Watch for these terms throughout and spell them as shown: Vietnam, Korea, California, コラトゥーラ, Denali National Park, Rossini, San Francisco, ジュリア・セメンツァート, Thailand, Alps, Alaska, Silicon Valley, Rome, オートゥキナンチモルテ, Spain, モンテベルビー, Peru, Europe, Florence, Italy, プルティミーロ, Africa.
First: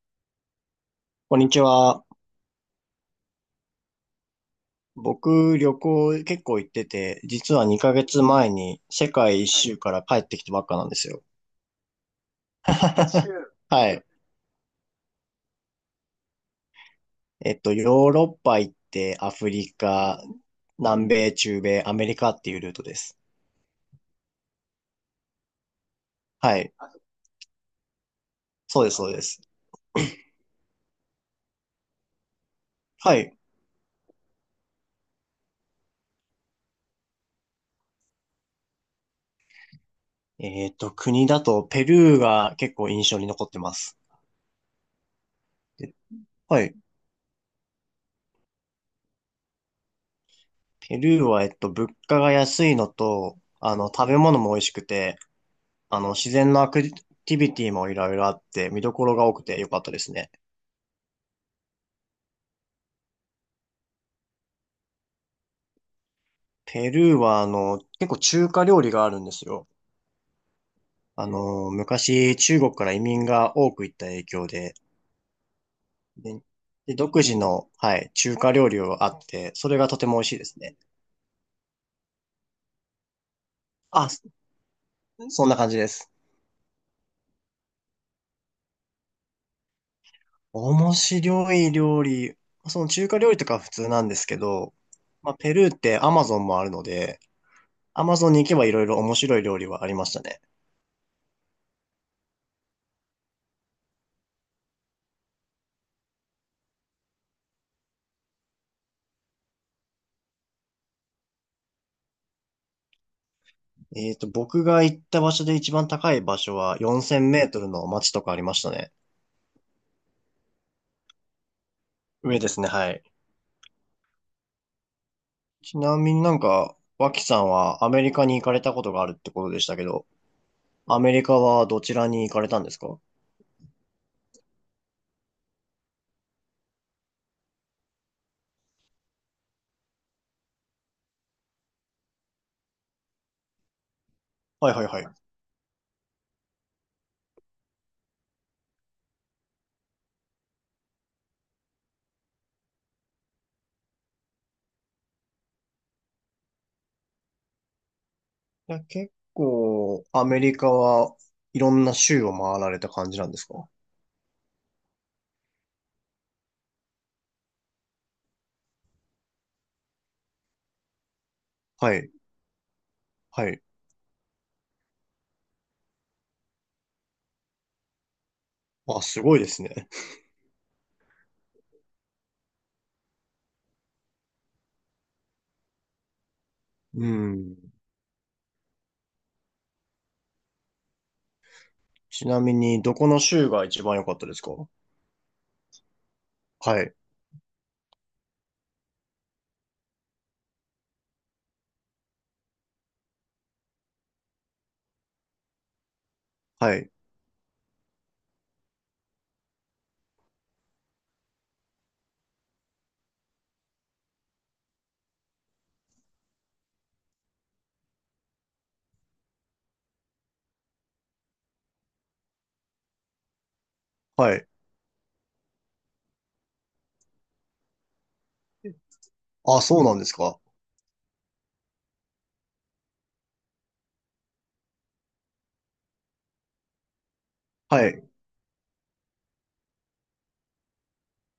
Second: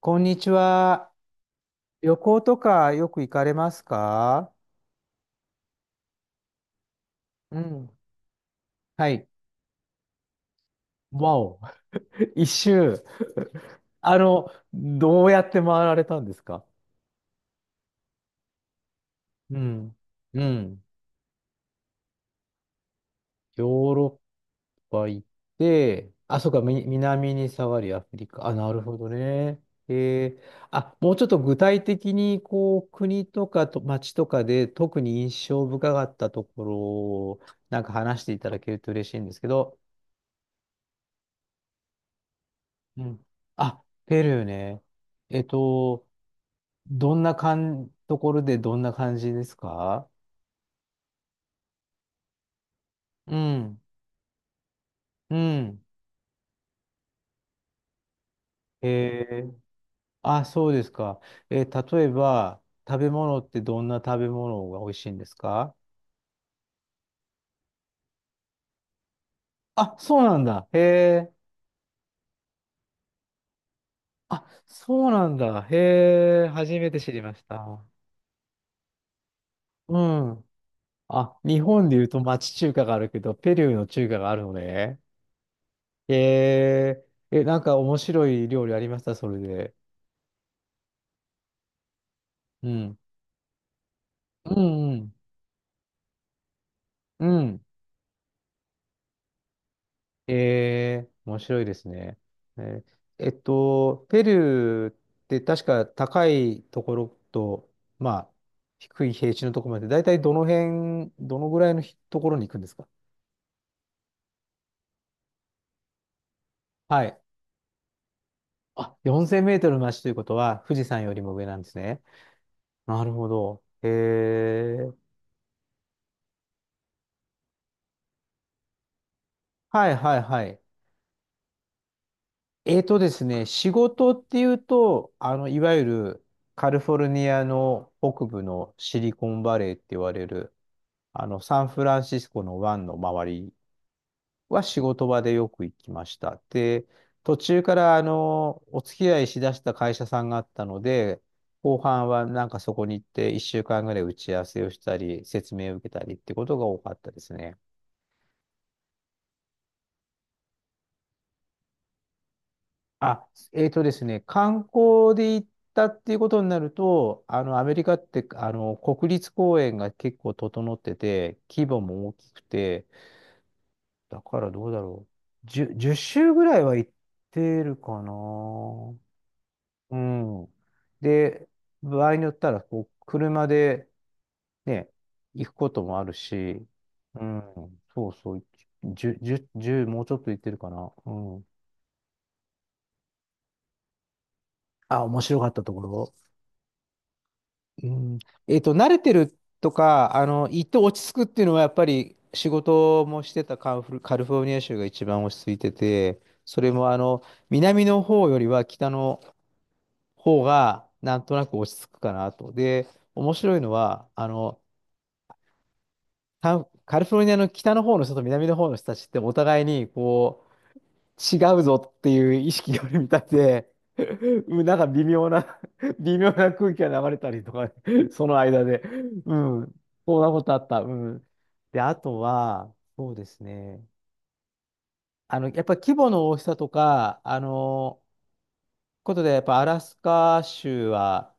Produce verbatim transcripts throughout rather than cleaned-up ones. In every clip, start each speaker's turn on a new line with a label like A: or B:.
A: こんにちは。
B: こんにちは。
A: 旅行とかよく行かれますか？
B: 僕、旅行結構行ってて、実
A: う
B: は
A: ん。
B: にかげつまえに世
A: はい。
B: 界一はい。周から帰ってきたばっかなんですよ。
A: わお。いっしゅう。
B: いっしゅう。はい。
A: あの、どうやって回られたんですか？
B: えっと、ヨーロッパ行って、アフ
A: う
B: リ
A: ん。
B: カ、
A: うん。
B: 南米、中米、アメリカっていうルートです。
A: ヨーロッパ行って、あ、そう
B: は
A: か、
B: い。
A: み南に下がりアフリカ。あ、なる
B: そうで
A: ほ
B: す、
A: ど
B: そうです。
A: ね。えー、あ、もうちょっと具体的に、こう、
B: は
A: 国
B: い。
A: とかと街とかで特に印象深かったところを、なんか話していただけると嬉しいんですけど。
B: えっと、国だとペルーが結構
A: う
B: 印象
A: ん。
B: に残ってま
A: あ、
B: す。
A: ペルーね。えっ
B: で
A: と、
B: はい。
A: どんなかん、ところでどんな感じですか？
B: ペルーは、えっと、物価が安いの
A: う
B: と、あ
A: ん。
B: の、食べ物も美味しくて、
A: うん。
B: あの、自然のアクティビティもいろいろあって、見どころ
A: え
B: が多く
A: ー、
B: てよかったですね。
A: あ、そうですか。えー例えば、食べ物ってどんな食べ物が美味しいんですか？
B: ペルーは、あの、結構中華料理があるんですよ。
A: あ、そうなんだ。へ
B: あ
A: え。
B: の、昔、中国から移民が多く行った影
A: あ、
B: 響で、
A: そうなんだ。
B: で、
A: へえ。初め
B: で
A: て知
B: 独
A: りま
B: 自
A: し
B: の、
A: た。
B: はい、中華料理があって、それが
A: う
B: とても美味しいで
A: ん。
B: すね。
A: あ、日本で言うと町中華があるけど、ペルーの中
B: あ、
A: 華が
B: そ
A: あるのね。
B: そんな感じです。
A: へえ。え、なんか面白い料理ありました？それで。
B: 面白い料理、
A: う
B: その
A: ん。
B: 中華料理とかは普通なんですけ
A: う
B: ど、
A: ん、うん。
B: まあ、ペルーってアマゾンもあるので、
A: うん。
B: アマゾンに行けばいろいろ面白い料理はありましたね。
A: えー、面白いですね。えーえっと、ペルーって確か高いところと、まあ、低い平地のところまで、だいたいどの辺、どのぐらいのひところに行くんですか？
B: えっと、僕が行った場所で一番高い場所は4000
A: はい。
B: メートルの街とかありましたね。
A: あ、よんせんメートルの足ということは、富士山よりも上なんですね。
B: 上ですね、はい。
A: なるほど。えー、
B: ちなみになんか、脇さんはアメリカに行かれたことがあるってことでしたけ
A: はい
B: ど、
A: はいはい。
B: アメリカはどちらに行かれたんです
A: えーと
B: か？
A: ですね、仕事っていうと、あの、いわゆるカリフォルニアの北部のシリコンバレーって言われる、あの、サンフランシスコの湾の周りは
B: はい
A: 仕
B: はいはい。い
A: 事場でよく行きました。で、途中からあの、お付き合いしだした会社さんがあったので、後半はなんかそこに行っていっしゅうかんぐらい打ち合わせをしたり、説明を受けたりってことが多かったですね。
B: や、結構、アメリカはいろんな州を回られた感じ
A: あ、
B: なんです
A: え
B: か？
A: ーとですね、観光で行ったっていうことになると、あの、アメリカって、あの、国立公園が結構整ってて、規模
B: は
A: も
B: い、
A: 大きくて、
B: はい。
A: だからどうだろう。じゅう、いっ周ぐらいは行ってるかな。
B: あ、すごいですね。
A: うん。で、場合によったら、こう、車でね、行くこともあるし、
B: う
A: う
B: ん。
A: ん、そうそう、じゅう、いちもうちょっと行ってるかな。うん。
B: ちなみに、どこの州が一番良かったですか？
A: あ、面白かったところ。
B: はい、
A: うん、えっと、慣れてるとか、あの、行って落ち着くっていうのは、やっぱり仕事もしてたカンフル、カリフォルニア州が一番落ち着いてて、それ
B: は
A: も
B: い、
A: あの、南の方よりは北の方が、なんとなく落ち着くかなと。で、面白いのは、あの、カンカリフォルニアの北の方の人と南の方の人たちってお互いに、こ違うぞっていう意識があるみたいで、
B: はい。
A: うんなんか微妙な 微妙な空気が流れたりとか、その間で。う
B: あ、
A: ん。
B: そうなんです
A: そんな
B: か？
A: ことあった。うん。で、あとは、そうですね。あの、やっぱり規模の大きさとか、あ
B: は
A: の、
B: い。
A: ことで、やっぱアラスカ州は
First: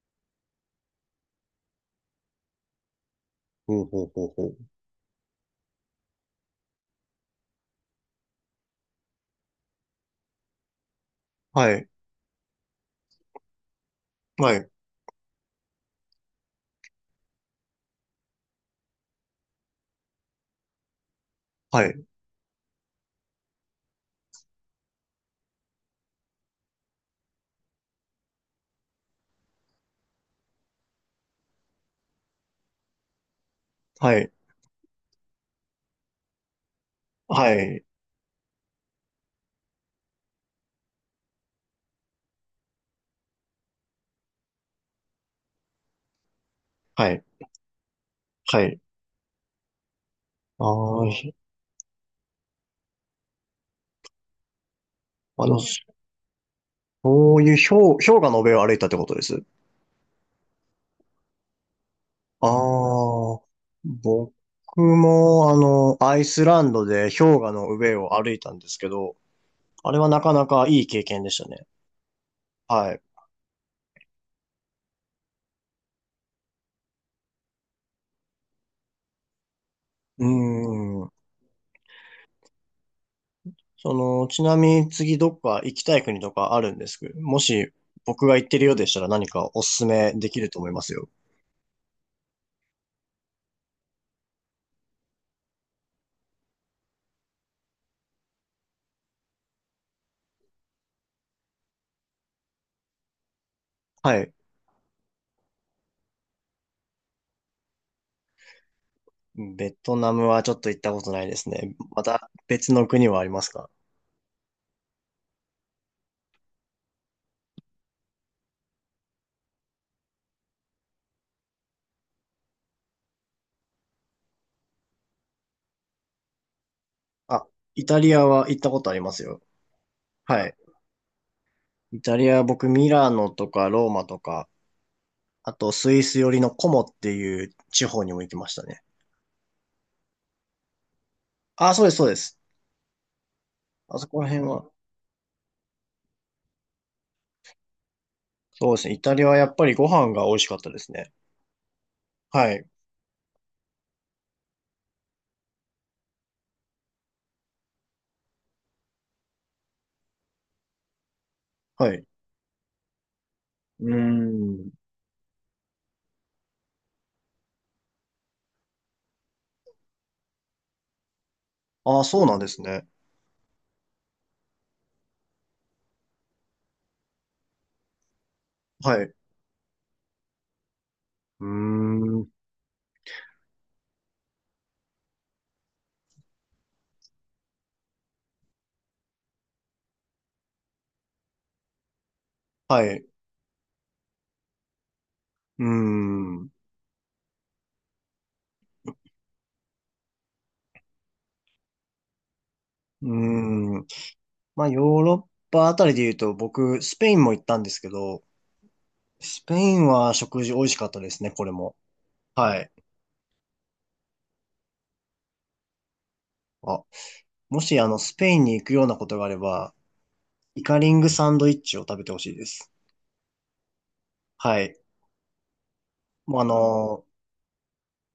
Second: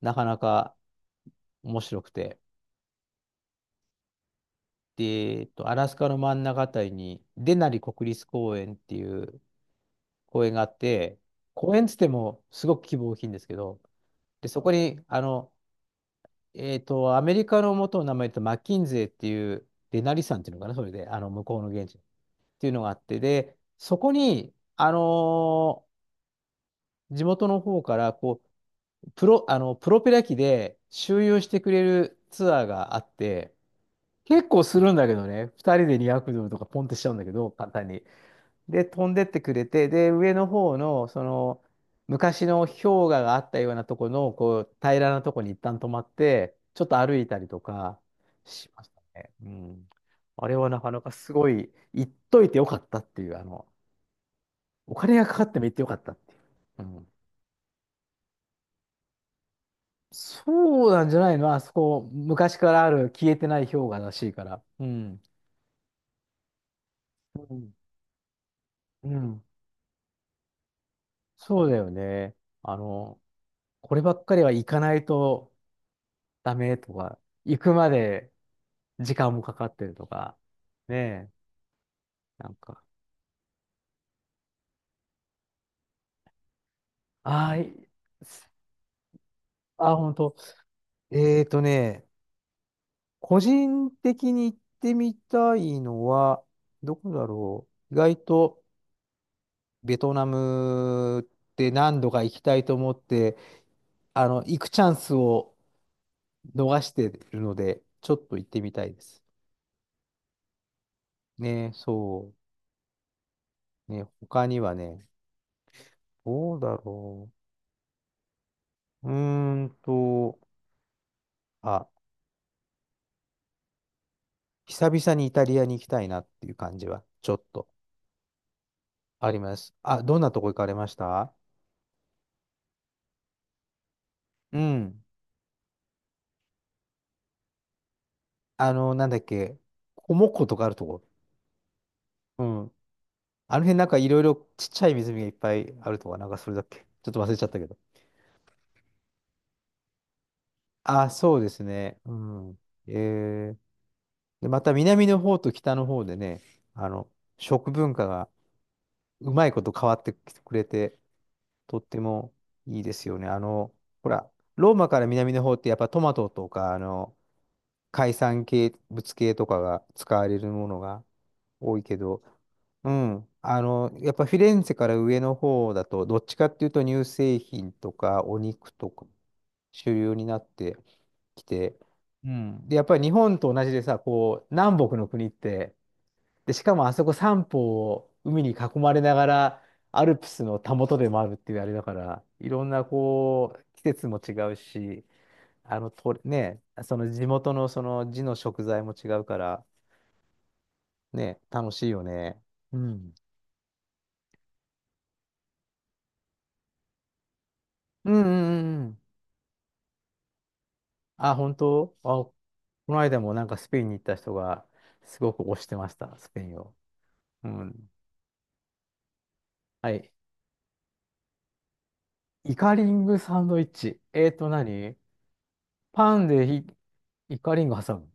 A: なかなか面白くて。
B: ほうほうほうほう。
A: で、えっと、アラスカの真ん中あたりに、デナリ国立公園っていう公園があって、
B: は
A: 公園っ
B: い。
A: つってもすごく規模大きいんですけど、で、
B: は
A: そ
B: い。
A: こに、あの、えっと、アメリカの元の名前とマッキンゼーっていう、デナリ山っていうのかな、それで、あの、向こうの
B: は
A: 現地っ
B: い。
A: ていうのがあって、で、そこに、あのー地元の方から、こう、プロ、あの、プロペラ機で周遊してくれるツアーがあって、
B: はい。
A: 結構するんだけどね。ふたりでにひゃくドルとかポンってしちゃうんだけど、
B: は
A: 簡
B: い。
A: 単に。で、飛んでってくれて、で、上の方の、その、昔の氷河があったようなとこの、こう、平らなとこに一旦止まって、ちょっと
B: は
A: 歩
B: い。
A: いたりとか
B: は
A: し
B: い。
A: ましたね。うん。あれ
B: あ
A: はなかな
B: あ、
A: かす
B: ひ
A: ごい、行っといてよかったっていう、あの、お金がかか
B: あ
A: って
B: の、
A: も行ってよかったっていう。うん。
B: そういう氷、氷河の上を歩いたってことです。
A: そうなんじゃないの、あそこ、
B: あ
A: 昔からある消え
B: あ、
A: てない氷河らしい
B: 僕
A: から。うん。
B: も、あの、アイスランドで氷河
A: う
B: の
A: ん。
B: 上を歩いたんですけ
A: う
B: ど、
A: ん、
B: あれはなかなかいい経験でした
A: そ
B: ね。
A: うだよね。あ
B: はい。
A: の、こればっかりは行かないとダメとか、行くまで時間もかかってると
B: う
A: か、ね
B: ーん。
A: え、なんか、
B: その、ちなみに次どっか行きたい国とかあるんですけど、も
A: あー
B: し
A: い
B: 僕が行ってるようでしたら何かおすす
A: あ、
B: め
A: 本
B: で
A: 当。
B: きると思いますよ。
A: えーとね、個人的に行ってみたいのは、どこだろう。意外とベトナムって何度か行きたいと思って、
B: は
A: あ
B: い。
A: の、行くチャンスを逃してるので、ちょっと行ってみたいです。
B: ベトナムはちょっと行ったことないです
A: ね、
B: ね。また
A: そ
B: 別の国はありますか？
A: う。ね、他にはね、どうだろう。うーんと、あ、久々にイタリアに行きたいなっていう感じはちょっ
B: あ、
A: と
B: イタリアは行ったことあります
A: あり
B: よ。
A: ます。あ、どんなと
B: は
A: こ行
B: い。
A: かれました？
B: イタリアは僕ミラノとかローマとか、
A: うん。
B: あとスイス寄りのコモっていう地方にも行きました
A: あ
B: ね。
A: の、なんだっけ、コモッコとかあるとこ。
B: あ、そうです、そうです。
A: うん。あの辺なんか
B: あ
A: い
B: そ
A: ろ
B: こ
A: い
B: ら
A: ろ
B: 辺
A: ちっ
B: は。
A: ちゃい湖がいっぱいあるとか、なんかそれだっけ。ちょっと忘れちゃったけど。
B: そうですね。イタリアはやっぱりご飯が美味しかったです
A: あ、
B: ね。
A: そうですね。う
B: は
A: ん。
B: い。
A: えー、で、また南の方と北の方でね、あの、食文化がうまいこと変わってきてくれて、とっ
B: は
A: て
B: い。
A: もいいですよね。あの、
B: うー
A: ほら、
B: ん。
A: ローマから南の方ってやっぱトマトとか、あの、海産系物系とかが使われるものが多いけ
B: あ、そ
A: ど、
B: うなんですね。
A: うん、あの、やっぱフィレンツェから上の方だと、どっちかっていうと乳製品とかお肉と
B: はい。
A: か
B: う
A: 主流になってき
B: ー
A: て、
B: ん。
A: うん、で、やっぱり日本と同じでさ、こう、南北の国って、で、しかもあそこさんぽうを海に囲まれながら、アルプスのたもとでもあるっていうあれだから、いろんな
B: はい。
A: こう、季節も違うし、
B: うー
A: あの、と、
B: ん。う
A: ね、その地元のその地の食材も違うから、ね、楽しいよね。う
B: ー
A: ん。
B: ん。まあ、ヨーロッパあたりで言うと、僕、スペインも行ったんですけ
A: うん
B: ど、
A: うんうんうん。
B: スペインは食事美味しかったですね、
A: あ、
B: これ
A: 本
B: も。
A: 当、あ、こ
B: はい。
A: の間もなんかスペインに行った人が、すごく推してました、スペインを。
B: あ、
A: う
B: もし、あ
A: ん。
B: の、スペインに行くようなことがあれば、
A: はい。
B: イカリングサンドイッチを食べてほしいで
A: イ
B: す。
A: カリングサンドイッチ。えーと
B: はい。
A: 何、パン
B: もうあ
A: でひ
B: の
A: イカリング挟む。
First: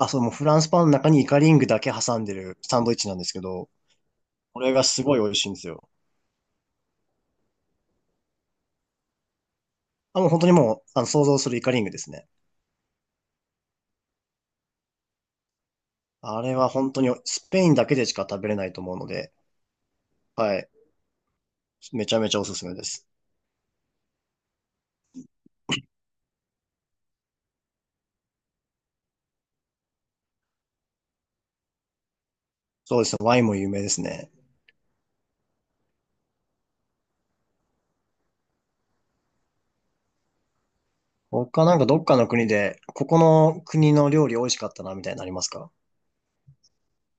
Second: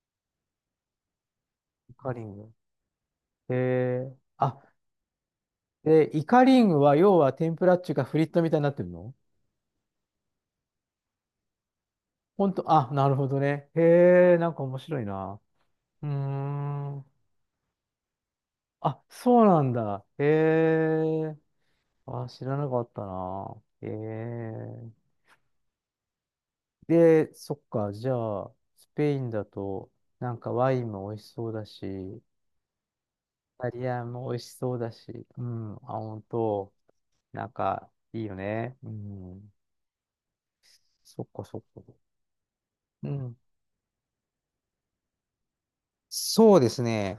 B: ーあ、そう、もうフランスパンの中にイカリングだけ
A: イカ
B: 挟
A: リ
B: んで
A: ング。
B: るサンドイッチなんですけど、
A: えー、あ、
B: これがすごい美味しいんですよ。
A: で、イカリングは要は天ぷらっていうかフリットみたいになってるの？
B: あ、もう本当にもう、あの、想像するイカリングですね。
A: ほんと、あ、なるほどね。へえ、なんか面白いな。うー
B: あれは本当
A: ん。
B: にスペインだけでしか食べれないと思う
A: あ、
B: ので、
A: そうなんだ。へ
B: はい。
A: え。
B: めちゃ
A: あ、
B: めちゃ
A: 知
B: おす
A: ら
B: す
A: な
B: め
A: か
B: で
A: った
B: す。
A: な。へえ。で、そっか、じゃあ、スペインだと、なんかワインも美味しそうだし、イ
B: そうですね。ワインも有
A: タ
B: 名
A: リ
B: で
A: ア
B: す
A: ンも
B: ね。
A: 美味しそうだし、うん、あ、ほんと、なんか、いいよね。うん。そっか、そっ
B: 他なんか
A: か。
B: どっかの国で、こ
A: う
B: こ
A: ん。
B: の国の料理美味しかったな、みたいなのありますか？
A: そうですね。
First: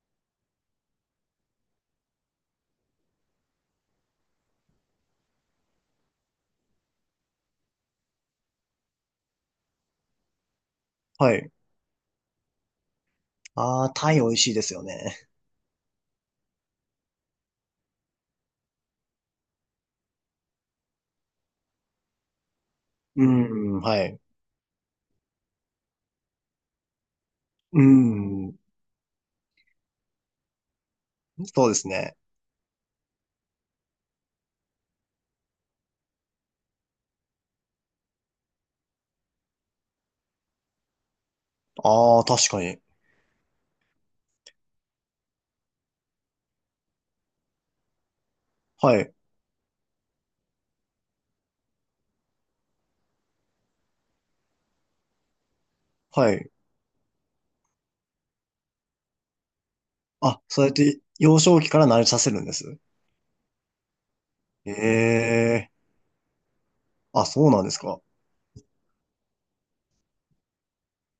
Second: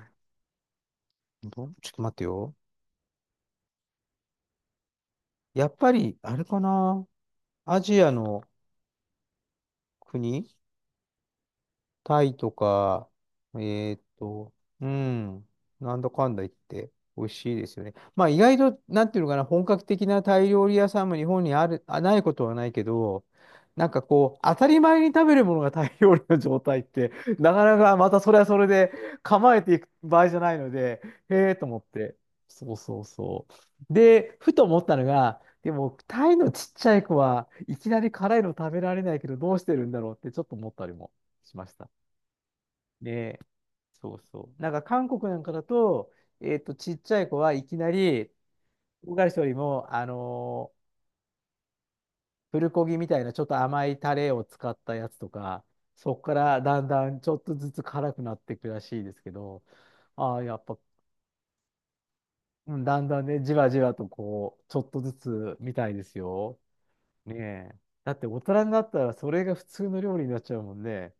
A: どちょっと待ってよ。やっぱり、あれかな。アジアの国、
B: はい。
A: タイとか、え
B: ああ、
A: ーっ
B: タイ美味し
A: と、
B: いですよ
A: う
B: ね。
A: ん、なんだかんだ言って、美味しいですよね。まあ意外と、なんていうのかな、本格的なタイ料理屋さんも日本にある、あ、ないことはないけ
B: う
A: ど、
B: ん、
A: なんか
B: はい。
A: こう、当たり前に食べるものがタイ料理の状態って、なかな
B: う
A: かまたそれは
B: ん、
A: それで構えていく場合じゃないので、へえと
B: そうで
A: 思っ
B: す
A: て。
B: ね。
A: そうそうそう。で、ふと思ったのが、でも、タイのちっちゃい子はいきなり辛いの食べられないけど、どうしてるんだろうってちょっと思ったりもしました。
B: ああ、確かに。
A: そうそう。なんか韓国なんかだと、えっと、ちっちゃい子はいきなり、
B: はい、
A: 唐辛子よりも、あのープルコギみたいなちょっと甘いタレを使ったやつとか、そこか
B: はい。
A: らだんだんちょっとずつ辛くなっていくらしいですけど、あ
B: あ、
A: あ、や
B: そ
A: っ
B: うやっ
A: ぱ、
B: て幼少期から慣れさせるんで
A: う
B: す
A: ん、だんだんね、じわじわとこう、ちょっとず
B: え
A: つ
B: え、
A: みたいですよ。
B: あ、
A: ね
B: そうなんです
A: え。
B: か？
A: だって大人になったらそれが普通の料理になっちゃうもんね。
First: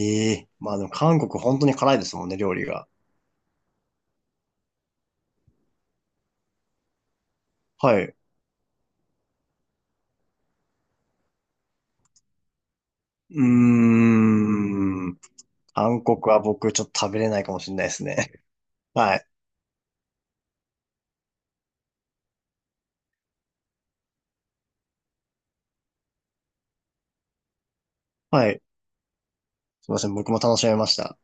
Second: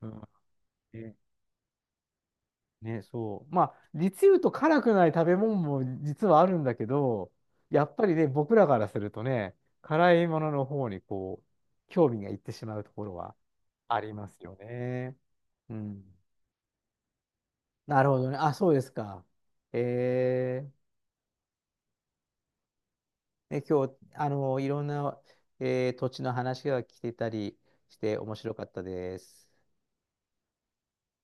A: うん、ね
B: え、まあでも
A: え、
B: 韓国本当に辛いですもんね、料理が。
A: ね、そう。まあ、実言うと辛くない食べ物も実はあるんだけど、やっ
B: はい。
A: ぱり
B: う
A: ね、僕らからするとね、辛いものの方にこう、興味がいってしまうところはあ
B: ー
A: りますよね。
B: ん。
A: う
B: 韓
A: ん。
B: 国は僕ちょっと食べれないかもしれないで
A: な
B: す
A: るほど
B: ね。
A: ね。あ、そうです
B: は
A: か。
B: い。
A: えー、ね、今日、あの、いろんな、えー土地の話が来てたりして面
B: は
A: 白
B: い。
A: かったです。
B: すいません、僕も楽しめました。